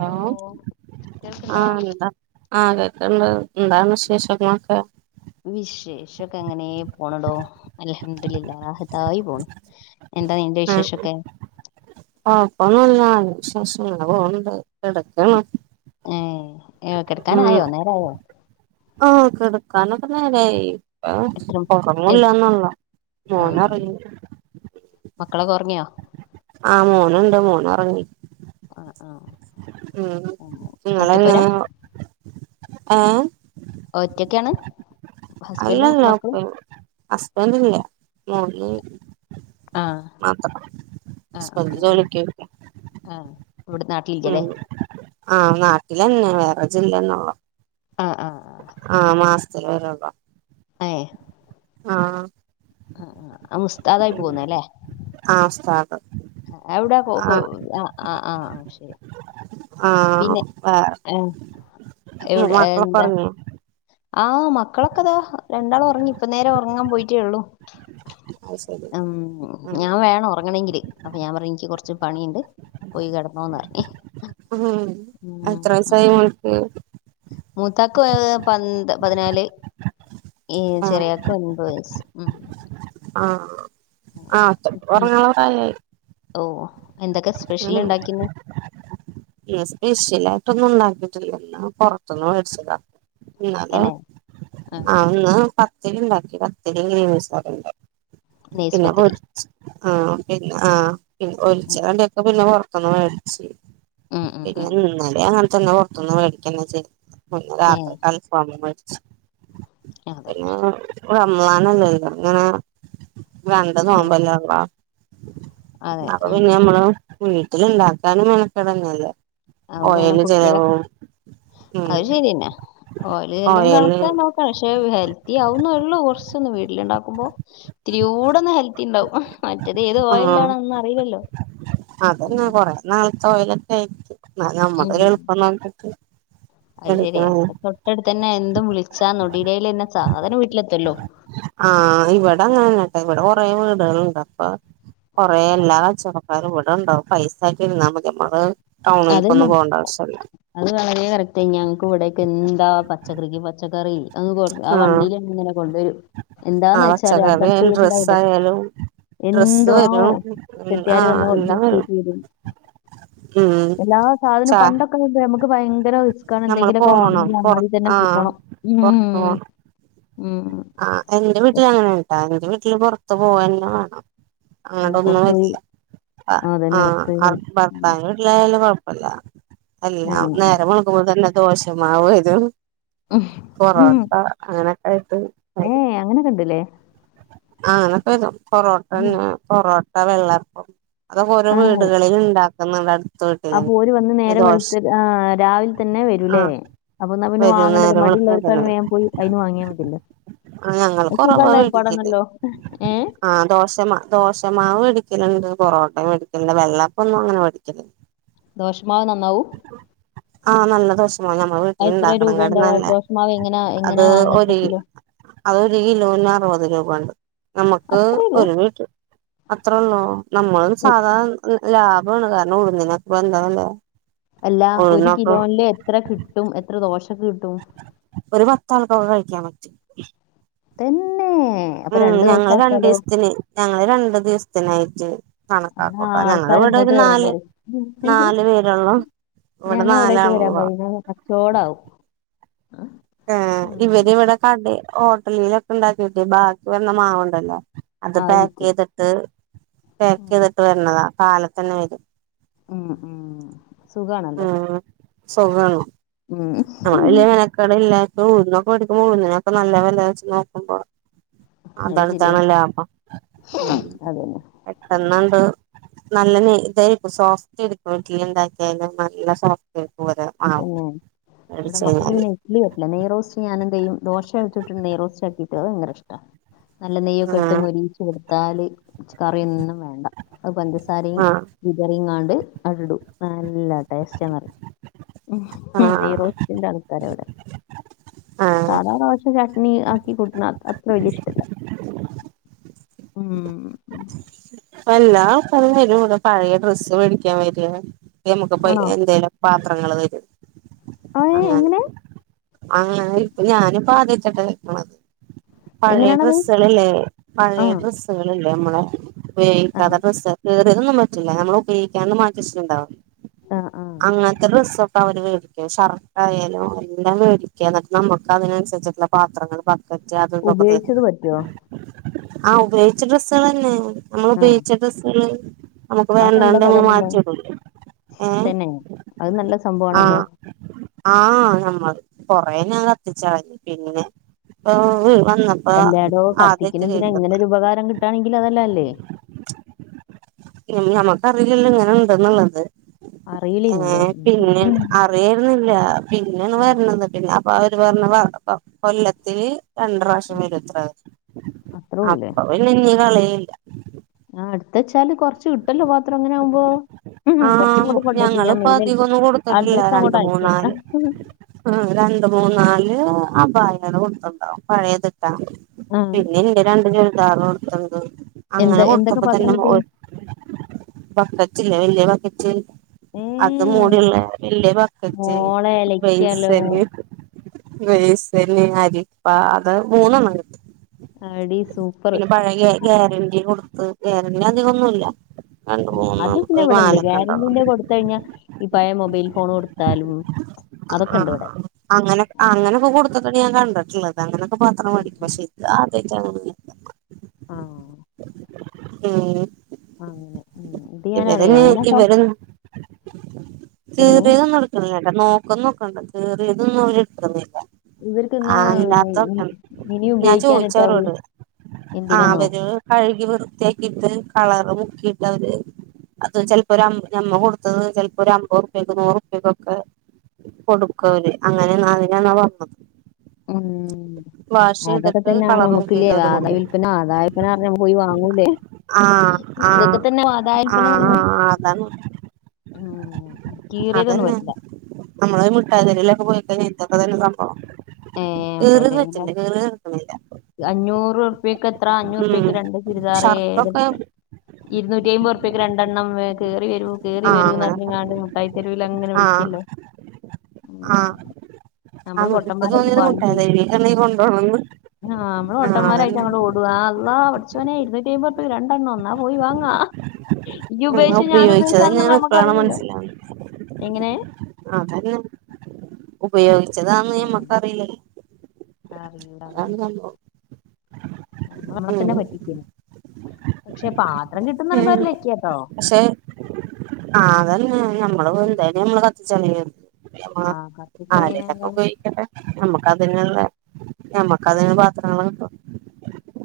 Hello കേൾക്ക്ണ്ടോ ആഹ് ന്താ ആ കെ തെന്താ എന്താണ് വിശേഷങ്ങളൊക്കെ? വിശേഷൊക്കെ അങ്ങനേ പോണടോ. അൽഹംദുലില്ല റാഹത്തായി പോണ്. എന്താ നിന്റെ ആഹ് വിശേഷൊക്കെ? കൊഴപ്പൊന്നുല്ല. നല്ല വിശേഷം. ഇങ്ങനെ പോണ് ണ്ട്. കെടക്ക്ന്ന്. ഏ കെടക്കാനായോ? നേരായോ? ഓ കെടക്കാനൊക്കെ നേരായി. ഏഹ് എത്ര എ ഒറങ്ങൂല്ലാന്നുള്ളു. ആഹ് മോനൊറങ്ങീല. മക്കളൊക്കെ ഒറങ്ങിയോ? ആഹ് മോനുണ്ട് മോനൊറങ്ങി. ആഹ്. ഉം ആഹ് നിങ്ങളെങ്ങ ഒറ്റപ്പോരാ ഏഹ്. ഒറ്റയ്ക്കാണ്? അല്ലല്ലോപ്പ ഹസ്ബന്റില്ല. മോന് [unintelligible] ആഹ് മാത്രം. ആഹ് ഹസ്ബന്റ് ആഹ് ആഹ് ജോലിക്ക് പോയിരിക്കാ ആഹ് ഇവിടെ നാട്ടിലില്ലല്ലേ ഉം. ആഹ് നാട്ടിലെന്നെ. വേറെ ജില്ലേന്നുള്ളു. ആഹ് ആഹ് ആഹ് മാസത്തില് വരൂള്ളു. ഏഹ്. ആഹ്. ആ ആ ആ ഉസ്താദായി ഉം പോന്നയാല്ലേ? ആഹ് ഉസ്താദ് എവിടാ കൊ കൊ ആഹ് ആ ആഹ് ആഹ് ശെരി. ആഹ് വെ എവിടെ എന്താ മക്കളൊക്കൊറങ്ങ്യോ? ആഹ് മക്കളൊക്കെ ദാ രണ്ടാളൊറങ്ങി. ഇപ്പ നേരെ ഒറങ്ങാൻ പോയിട്ടേള്ളു. അത് ശരി ഉം. ഞാൻ വേണം ഒറങ്ങണെങ്കില്. അപ്പൊ ഞാൻ പറഞ്ഞു ഇനിക്ക് കൊറച്ച് പണിയ്ണ്ട് പോയി കെടന്നോന്നർഞ്ഞ്. ഉം എത്ര വയസ്സായി മോന്ക്ക്? മൂത്താക്ക് ഓ പന്ത്‌ പതിനാല് ഹ് ആഹ് ചെറിയാക്ക് ഒൻപത് വയസ്സ് ഉം. ആഹ് അങ്ങനെ. ആ ത് [unintelligible] പ്രായായി. ഓഹ്. ഉം ന്ന് സ്പെഷ്യലായിട്ടൊന്നും ഉണ്ടാക് ലല്ല [unintelligible] പുറത്ത്ന്ന് വേട്ച്ചതാ ഇന്നലെ അന്നെ ഉം ആന്ന് പ ത്തിരിണ്ടാക്കി പത്തിരിം ഗ്രീപീസ് കറിണ്ടാക്കി നെയ്സ് പിന്നെ പത്തിരി [unintelligible] ആ പിന്നെ ആ ഉം ഒഴിച്ചാണ്ടൊക്കെ പിന്നെ പൊറത്ത്ന്ന് വേടിച്ച്. ഉം ഉം പിന്നെ ഉം ഇന്നലിം അങ്ങൻത്തന്നെ പൊറത്തുന്ന് വെടിക്കെന്നെ ചെയ്ത്. പിന്നെ ഏഹ് രാത്ര് അൽഫാമു വേടിച്ച് അതെ പിന്നെ ളാനല്ലല്ലോ ഇങ്ങനെ രണ്ട് ആഹ് നോമ്പല്ലേള്ളാ. അതെ. ഉം പിന്നെ ഉം. മ്മള് വീട്ടിൽണ്ടാക്കാനും മെനക്കെടന്നെല്ലേ. അത് വേണം ഓയിൽന്റെ കുട്ടികളെ ചെലവു. അത് ശരിയന്നെ ഓയിലെല്ലും കണക്കാൻ നോക്ക ക്ഷെ ഹെൽത്തി ആവുന്നുള്ളൂ കൊറച്ചൊന്ന് വീട്ട്ല്ണ്ടാ ക്കുമ്പോ ഇത്തിരി കൂടെ ഒന്ന് ഹെൽത്തി ണ്ടാവും. മറ്റേത് ഏത് ഉം ഓയില്ലാണോന്നും അറിയില്ലല്ലോ? ഉം. ടോയ്ലറ്റായി ഉം. നമുടൊരു എളുപ്പം [unintelligible] അത് ശരിയ. എടുക്കണല്ലേ തൊട്ടടുത്ത് ന്നെ എന്തും വിളിച്ചാ നൊടിടയിൽന്നെ സാധനം വീട്ടിലെത്തല്ലോ? ആഹ ഇവിടെങ്ങന്നന്നെട്ട. ഇവിടെ കൊറെേ വീടുകളുണ്ട് അപ്പൊ കുറെേ എല്ലാ കച്ചവടക്കാരും ഇവടെണ്ടാവും. പൈസാറ്റി രുന്നാ മതി നമ്മള് അതന്നെ ടൗണിൽക്കൊന്നും പോണ്ട അവശ്യല്ല. പ ഞങ്ങൾക്ക് ഇവിടൊക്കെ ന്താ, പച്ചക്കറിക്ക് പച്ചക്കറി അ കൊ ആ ആഹ് വണ്ടിലിങ്ങനെ കൊണ്ടുവരും. ആ എന്താന്ന് വെച്ചാല് പച്ചക്കറി അടുത്തടുത്ത് വീട് ഡ്രസ്സ് ണ്ടായില്ലേ? ആയാലും ഡ്രസ്സ് എന്തുവാവോ വരും ഉം ചെട്ടിയാര് ആഹ് വന്ന് എല്ലാം വരും [unintelligible] ഉം എല്ലാ സാധനം ചാ പണ്ടൊക്കെ ണ്ട്മ ഭയങ്കര റിസ്ക്കാണ് നമ്മള് എന്തെങ്കിലൊക്കെ പോണം വാങ്ങണെങ്കി പൊറ അങ്ങാടി തന്നെ ആഹ് പോണം. പൊറത്ത് ഉം. പോണം ഉം ആഹ് എന്റെ വീട്ടില് അങ്ങനെണ് ട്ടാ. എന്റെ വീട്ടില് പുറത്ത് പോവന്നെ വേണം. ആ അങ്ങടൊന്നും പുറത്തു പോയി വരില്ല. ആ അതന്നെ പുറത്തു പോയി ആ കളി- ഉം. ഭർത്താവിന്റെ വീട്ടിലയാല് ല്ല. എല്ലാം നേരം വെളുക്കുമ്പോ തന്നെ ദോഷമാവ്‌ വരും. പൊറോട്ട അങ്ങനെയൊക്കെ ആയിട്ട്. ഏയ്! അങ്ങനെക്കെ ണ്ട്ലേ? ആ അങ്ങനൊക്കെ വരും. പൊറോട്ടന്നെ പൊറോട്ട വെള്ളപ്പം അതൊക്കെഓരോ വീടുകളിൽ ണ്ടാക്കുന്നതാണ്. ആ പോര് വന്ന് നേരം വെളുത്ത് ആ രാവിലെ തന്നെ വരൂലേ? ആഹ് അപ്പൊ ന്നാ പിന്നെ വരും വാങ്ങേണ്ട ല്ലോ നേരം മ വെളുക്കുമ്പോ തന്നെ ള്ളവർക്കാണ് വേപോയി അയിന്ന്‌ വാങ്ങിയാ മതില്ലേ? ആ ഞങ്ങള് കൊറവാ വീട്ട ഏഹ് ആ ദോശമ ദോശമാവ് എട്ക്കലുണ്ട്. പൊറോട്ട മേടിക്കും, വെള്ളപ്പൊന്നും അങ്ങനെ മേടിക്കില്ല. ദോഷമാവ് നന്നാവും? ആഹ നല്ല ദോശമാവ. നമ്മള് വീട്ടിൽ അത് എത്ര ണ്ടാക്കണെ രൂപ കാട്ടി ഉണ്ടാവാ നല്ല ദോശമാവ് എങ്ങനാ എങ്ങനാ അത് വാങ്ങാ എത്ര ഒര് കിലോ അതൊരു കിലോന് അറുപത് രൂപ ണ്ട്. നമുക്ക് അത്ര ഒരു വീട്ടിൽ അത്രേ ഉള്ളൂ. നമ്മളും സാധാ ലാഭാണ്. കാരണം ഉഴുന്നിനോക്കെ പ്പൊ ന്താ വില? അല്ല ഒരു കിലോനില് എത്ര കിട്ടും എത്ര ദോശ കിട്ടും? ഒരു പത്താൾക്കൊക്കെ കഴിക്കാ പറ്റും. തൻ. [inaudible] ഉം ഞങ്ങള് രണ്ടീസത്തിന്, ഞങ്ങള് രണ്ടു ദിവസത്തിനായിട്ട് എന്നാ കണക്കാക്കു ട്ടോ. ഞങ്ങള് ആൾക്കാര് വിടെ ഇങ്ങോട്ട് ഒരു വരാൻ നാല്, നാല് പേരൊള്ളൂ. ഞങ്ങളവിടേക്ക് വരാൻ പറയി ങ്ങക്ക് കച്ചോടാവും. ഏ ഉം ഇവര് ഇവിടെ കട ഹോട്ടലിലൊക്കെ ഉണ്ടാക്കിട്ട് ബാക്കി വന്ന മാവുണ്ടല്ലോ അത് ആവി വിക്കും പാക്ക്യ്തിട്ട് ഉം പാക്ക്യ്തിട്ട് വരണതാ കാലത്തന്നെ വരും. ഉം ഉം സുഖാണല്ലോ ഉം സുഖാണ് ഉം ഉം പാക്ക് ഉഴുന്നൊക്കെ വെടിക്കുമ്പോ ഉഴുന്നിനൊക്കെ നല്ലവെലയാ ച്ച്നോക്കുമ്പോ. അത് ശരിയാ അതാണൊതാണോ ലാഭം ഉം അതന്നെ എത്രണ്ണണ്ട് നല്ല നെ തായിരിക്കും സോഫ്റ്റ് ആയിരിക്കും ഇഡലി ഉണ്ടാക്കിയാല് നല്ല സോഫ്റ്റ. പോത് ആ പിന്നെ എടെ ചെയാല് നെയ്റോസ്റ്റ് ഞാനെന്തെയ്യും ദോശചുട്ടി നെയ്റോസ്റ്റാക്കിട്ട് അ ഭയങ്കരഷ്ട. നല്ല നെയ്യൊക്കെ ഇട്ട് ആഹ് മൊരീച്ച്കൊടുത്താല് കറി ഒന്നും വേണ്ട അ പഞ്ചസാരയും ആഹ് വിതറിങ്ങാണ്ട് അടടും നല്ല ടേസ്റ്റ്ന്നറിം ആഹ് നെയ്‌റോസ്റ്റിന്റെ ആൾക്കാര ഇവടെ ആഹ് സാധാ ദോശ ചട്നി ആക്കി കൂട്ടണ അത്ര വല്യ ഇഷ്ടല്ല. ഉം ഉ വല്ലാ ആക്കാരും വരുംടെ പഴയ ഡ്രസ്സ്‌ വേടിക്കാൻവര നമുക്ക്പ്പ ആണോ എന്തേല പാ ത്രങ്ങൾ തരും ആ ഏ, അങ്ങനെ എങ്ങനെ അങ്ങെ ഞാന് പാതിച്ചട്ട് മതി പഴയ എങ്ങനെയാണത് ഡ്രസ്സളല്ലേ ആ പഴയ ഡ്രസ്സുകളല്ലേമ്മളെ ആ ഉപയോഗിക്കാത്തഡ്രസ്സ്‌ കീറിതൊന്നുംപറ്റില്ല നമ്മള് ഉപയോഗിക്കാണ്ട് മാറ്റിച്ചത്ണ്ടാവും ആ ആ അങ്ങൻത്തെ ഡ്രസ്സൊക്കെ അവര്മേടിക്കും ഷർട്ടയാലും എന്താ മേടിക്കന്ന നമക്കതിന ച്ചിട്ടുള്ള പാത്രങ്ങൾ ബക്കറ്റ് അതുതൊക്കെ ഉപയോഗിച്ചത് പറ്റുമോ ആ ഉപയോഗിച്ച ഡ്രസ്സളന്നെ നമ്മള് ആ ഉപയോഗിച്ച ഡ്രസ്സള് നമുക്ക് അത് നല്ല വേണ്ടണ്ട് നമ്മൾ കഥാണല്ലോ മാറ്റിടുല്ലേ ഏ തന്നെ അത് നല്ല സംഭവണല്ലോ ആ നമ്മൾ കൊറേ ഞാ കത്തിച്ചളഞ്ഞു പിങ്ങിനെ ഓ എല്ലാടോ കത്തിക്ക്നന്തിനാ ഇങ്ങനെരു ഉപകാരംകിട്ടാണെങ്കിൽ അതല്ല നല്ലേ ഞമക്കറിയില്ലല്ലോ ഇങ്ങനെ ഉണ്ടെന്നുള്ളത് ഏ അറിയില്ലേ പിന്നെ അറിയായിരുന്ന ല്ല പിന്നെണ് വരണത് പിന്നെ അപ്പൊ അവര് പറഞ്ഞതാ കൊല്ലത്തില് രണ്ട്റാശ്യംവരുത്ര അത്രേ ഉള്ളേ അപ്പൊ പിന്നെ ഇഞ്കളില്ല ആ ട്ത്തച്ചാല് കൊർച്ച് കിട്ടല്ലോ പാത്രം ഇങ്ങനെ ആവുമ്പോ ഉം, ആ കുറച്ചും കൂടെ കൊണ്ടുപോയിട്ട് ഞാൻ ഞങ്ങള്പ്പ മെയിൽ അയക്കാം അധികൊന്നും കൊടുത്തിട്ടില്ല അഡ്രസ് രണ്ട് അങ്ങോട്ട് മൂന്നാല് അയച്ചുതരാം ആ രണ്ട്മൂന്നാല് അപായണ് കൊട്ത്ത്ട്ടൊ പയേത്ട്ട ആ പിന്നെ ഇന്റെ രണ്ട് ഷാളുംകൊട്ത്ണ്ട് അങ്ങനെ എന്താ എന്തൊക്കെ കൊടുത്തപ്പോ പാത്രം തന്നെ കിട്ടി ഓല് വക്കറ്റ് ല്ലെ വല്ല്യവകറ്റ് ഏ അത് മൂടിള്ള വല്യ വക്കറ്റ് മോളെ ഇലക്കാലോ ബൈസല് വെയ്സല് അരിപ്പ അത് മൂന്നെണ്ണം കിട്ടും അടി സൂപ്പർ. പിന്നെ പഴയ ഗ്യാരന്ണ്ടി കൊടുത്ത് ഗ്യാരന്ണ്ടി അധികൊന്നുല്ല രണ്ട് ആ മൂന്ന് അത്പിന്നെ ഒരു ഇവട് ണ്ട് നാലൊക്കെ ഉണ്ടാവും ഗ്യാരണ്ടീന്റെ കൊടുത്തഴിഞ്ഞാൽ ഈ പയേ മൊബൈൽ ഫോൺ കൊടുത്താലും അതൊക്കെ ആ ഉണ്ട് ഇവിടെ. അങ്ങനെ അങ്ങനെപ്പ കൊടുത്ത്ക്കണ് കണ്ടിട്ടുള്ളത് അങ്ങനെക്കെ പാത്രം ഉം. മേടിക്കും പക്ഷെ ഇത് ആദ്യയ്റ്റാണ് ആ ഉം അങ്ങനെ ഉം ഉ ഇവര് ഇവരന്ന് എങ്ങനെ കീറിയതൊന്നും എടുക്കണില്ലട്ടോ, നോക്കന്നോക്കെണ്ട്, കീറിയതൊന്നും അവര് എടുക്കുന്നില്ല. ഇവർക്കിന്ന് ആഹ അല്ലാത്ത ഇനി [unintelligible] ഞാൻ ഉപയോഗിക്കാനിട്ടാവൂ ചോദിച്ചവരോട് ആ എന്തിനാന്നോ? അവര് കഴുകി വൃത്തിയാക്കിട്ട് കളറ് മുക്കിയിട്ട് അവര് അത് ചെലപ്പോ ഒരമ്പ ഞമ്മ കൊടുത്തത് ചിലപ്പോ ഒരു അമ്പത് റുപിയക്ക് നൂറുറുപിയാക്കൊക്കെ കൊടുക്കുവര് അങ്ങനെന്ന തിനന്നാ വന്നത് ഉം അതൊക്കെ തന്നെ കളറ് നമുക്കില്ലേ മുക്കിയിട്ട് അവര് കൊടുക്കും അതയവിൽപ്പന അതായവിൽപ്പന പറഞ് പോയി വാങ്ങൂലേ? ആഹ് ഇതൊക്കെ ആഹ് തന്നെ അതായ പിന്നെ ആഹ് ആഹ് അതാണ് കീറിയതൊന്നും പറ്റല്ല നമ്മള മുട്ടായിത്തെരുല് ഒക്കെ പോയിക്കഴിഞ്ഞാൽ ഇതൊക്കെ തന്നെ സംഭവം കീറിയത് പറ്റില്ല കീറിയത് എട്ക്ക് അഞ്ഞൂരൂർപ്യയെക്ക് എത്ര ഉം അഞ്ഞൂറുപ്യക്ക് രണ്ട് ചുരിദാറെ ഷർട്ടൊക്കെ ഇരുന്നൂറ്റിഅയ്മ്പോ ഇക്ക് രണ്ടെണ്ണം കേറി വരൂ കേറി ആ വരൂന്ന് അങ്ങനെ പറിഞ്ഞിങ്ങാണ്ട് മുട്ടായിതെരുവലങ്ങനെ ആ വിളിക്കല്ലോ ആ ഉം നമ്മള് ആക്ക് പൊട്ടന്മാരായിട്ട് തോന്നിയത് പായും മുട്ടായി ചെയ്യും തരുക കൊണ്ട് [unintelligible] ആ നമ്മള് പൊട്ടമാരായിട്ട് അങ്ങ്ട് ഓടുകാ അ അള്ളാ പടച്ചോനെ [unintelligible] രണ്ട് ഒന്നാ പോയി വാങ്ങാ ഇജ്ജ് ഉം ഉപയോഗിച്ച് ഞാന് ഉപയോഗിച്ച ആണെന്ന് ഉപയോഗിച്ചതന്നെയാണ് നമ്മുക്ക് ഇപ്പളാണ് അറീലല്ലോ മനസ്സിലാവുന്നെ അതന്നെ ഉപയോഗിച്ചതാന്ന് ഉം നമ്മക്ക് അറീലല്ലേ [unintelligible] ഉം വെള്ളത്തിനെ പറ്റിക്കല്. പാത്രം ഉം കിട്ടുന്നറിയുമ്പോൾ ലക്ക്യാട്ടോ നമ്മള് എന്തായാലും നമ്മള് കത്തിച്ചളിയ ആ ആരെലൊക്കെ കത്തിച്ചളീനേക്കാളും ഉപയോഗിക്കട്ടെ നമ്മുക്ക് അതിനുള്ള ഞമ്മക്ക് അതിന് പത്രങ്ങള് കിട്ടും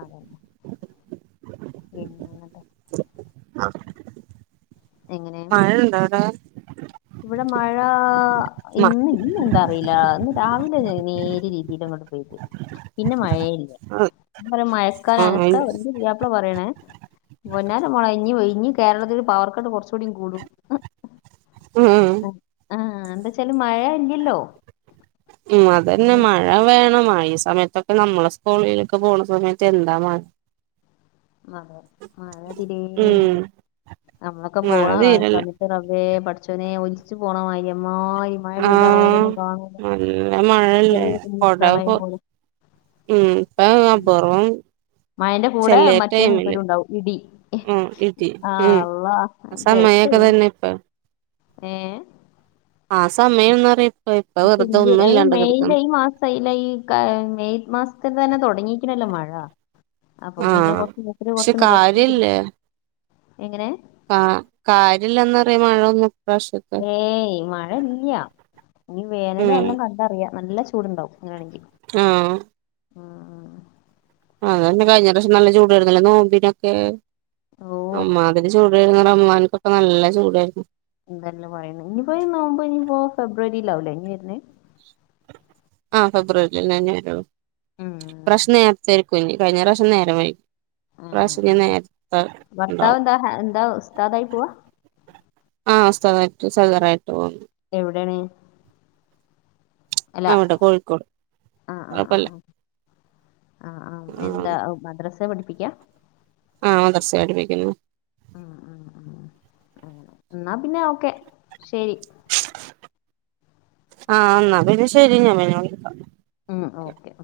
അതന്നെ പിന്നെങ്ങട്ടാ ആഹ് മഴണ്ടേ അവടെ? ഇവിടെ മഴ മ ഇന്ന് ഇന്ന്ണ്ടോ അറീല ഇന്ന് രാവിലെ നേരി രീതിയിങ്ങട്ട് പിന്നെ മഴയേ ഇല്ല പറയും മഴക്കാലാണ് ഇക്ക ഇന്റെ പുതിയാപ്ല പറയണേ പുന്നാര മോളെ ഇനി ഇഞ്ഞ് കേരളത്തില് പവർ കട്ട് കൊറച്ചുടി കൂടും ഉം ഉം ആഹ് എന്താച്ചാല് മഴ ഇല്ലല്ലോ ഉം അതന്നെ മഴ വേണം ആ ഈ സമയത്തൊക്കെ നമ്മള് സ്കൂളിലൊക്കെ പോണ സമയത്ത് എന്താ മ അതെ മഴ തിരേയില്ല നമ്മളെക്കെ മഴ പോണ കാ തീരല്ല സമയത്ത് റബ്ബേ പഠച്ചോനെ ഒലിച്ച് പോണമാതിരി ആഹ് ഈ മഴ പെയ്താ റോഡ് ആഹ് ഒന്നും കാണുല നല്ല മഴല്ലേ ചെറിയ കുഞ്ഞീ കൊട പ്രളയം പോ പോലെ ഉം ഇപ്പ പൊറും മഴന്റെ കൂടെ ചെലെ മറ്റേ ടൈമില് മൂപ്പരും ഉണ്ടാവും ഇടി ഉം ഇരുത്തി ആ ഉം അള്ളാ ആ സമ അങ്ങനെക്കെ തന്നെ ഇപ്പം ഏഹ് ആ സമയം എന്നറി പക്ഷെ ഇ മെയില് ഈ മാസം അയില് ഈ ഏ മെയ് മാസത്തില് തന്നെ തുടങ്ങി. ക്ക്ണല്ലോ മഴ അപ്പം പിന്നെ ആഹ് കൊറച്ച് പക്ഷെ [unintelligible] റസ്റ്റെടുത്തിട്ട് കാര്യല്ലേ കാ കാര്യല്ലാന്നറിയു മഴോ ഏയ് മഴ ഇല്ല ഇനീ വേനലും ഉം എല്ലാം കണ്ടറിയാം നല്ല ചൂടുണ്ടാവും ഇങ്ങനാണെങ്കി ആഹ് വെര്ന്നില്ല നോമ്പിനൊക്കെ ഓ അമ്മാതിരി ചൂടേന്നു ഒമാന്ക്കൊക്കെ നല്ല ചൂടായിരുന്നു. എന്തെല്ലാം പറയ്ണെ ഇനിപ്പോ ഈ നോമ്പെനിപ്പോ ഫെബ്രുവരിയിലാവുലെ ഇനി വെര്ണത് ആ ഫെബ്രുവരിലെന്നെ വെരു ഉം. ഇപ്രാശ്യം നേര്ത്തെക്കുംനി കഴിഞ്ഞ പ്രാശ്യം നേരംവൈകി ഉം, ഇപ്രാശ്യം ഞ്ഞി ഉം. നേര്ത്തെ ഭർത്താവ് ണ്ടാവും എന്താ ഹ- എന്താ ഉസ്താദായി പോവാ ആഹ് ഉസ്താദായിട്ട് സദറയിട്ടു പോവുന്നു. എവിടെണ് അവടെ കോഴിക്കോട് ആ ആ ആ കൊഴപ്പല്ല. ആ ആ ആ എന്താ മദ്രസ പഠിപ്പിക്കാ ആ മദ്റസേല് പഠിപ്പിക്കുന്നു ഉം ഉം ഉം ഉം ന്നാ പിന്നെ ഓക്കെ ശെരി ആ ന്നാ പിന്നെ ശെരി ഞാൻ പിന്നെ വിളിക്കാ ഉം ഓക്കെ.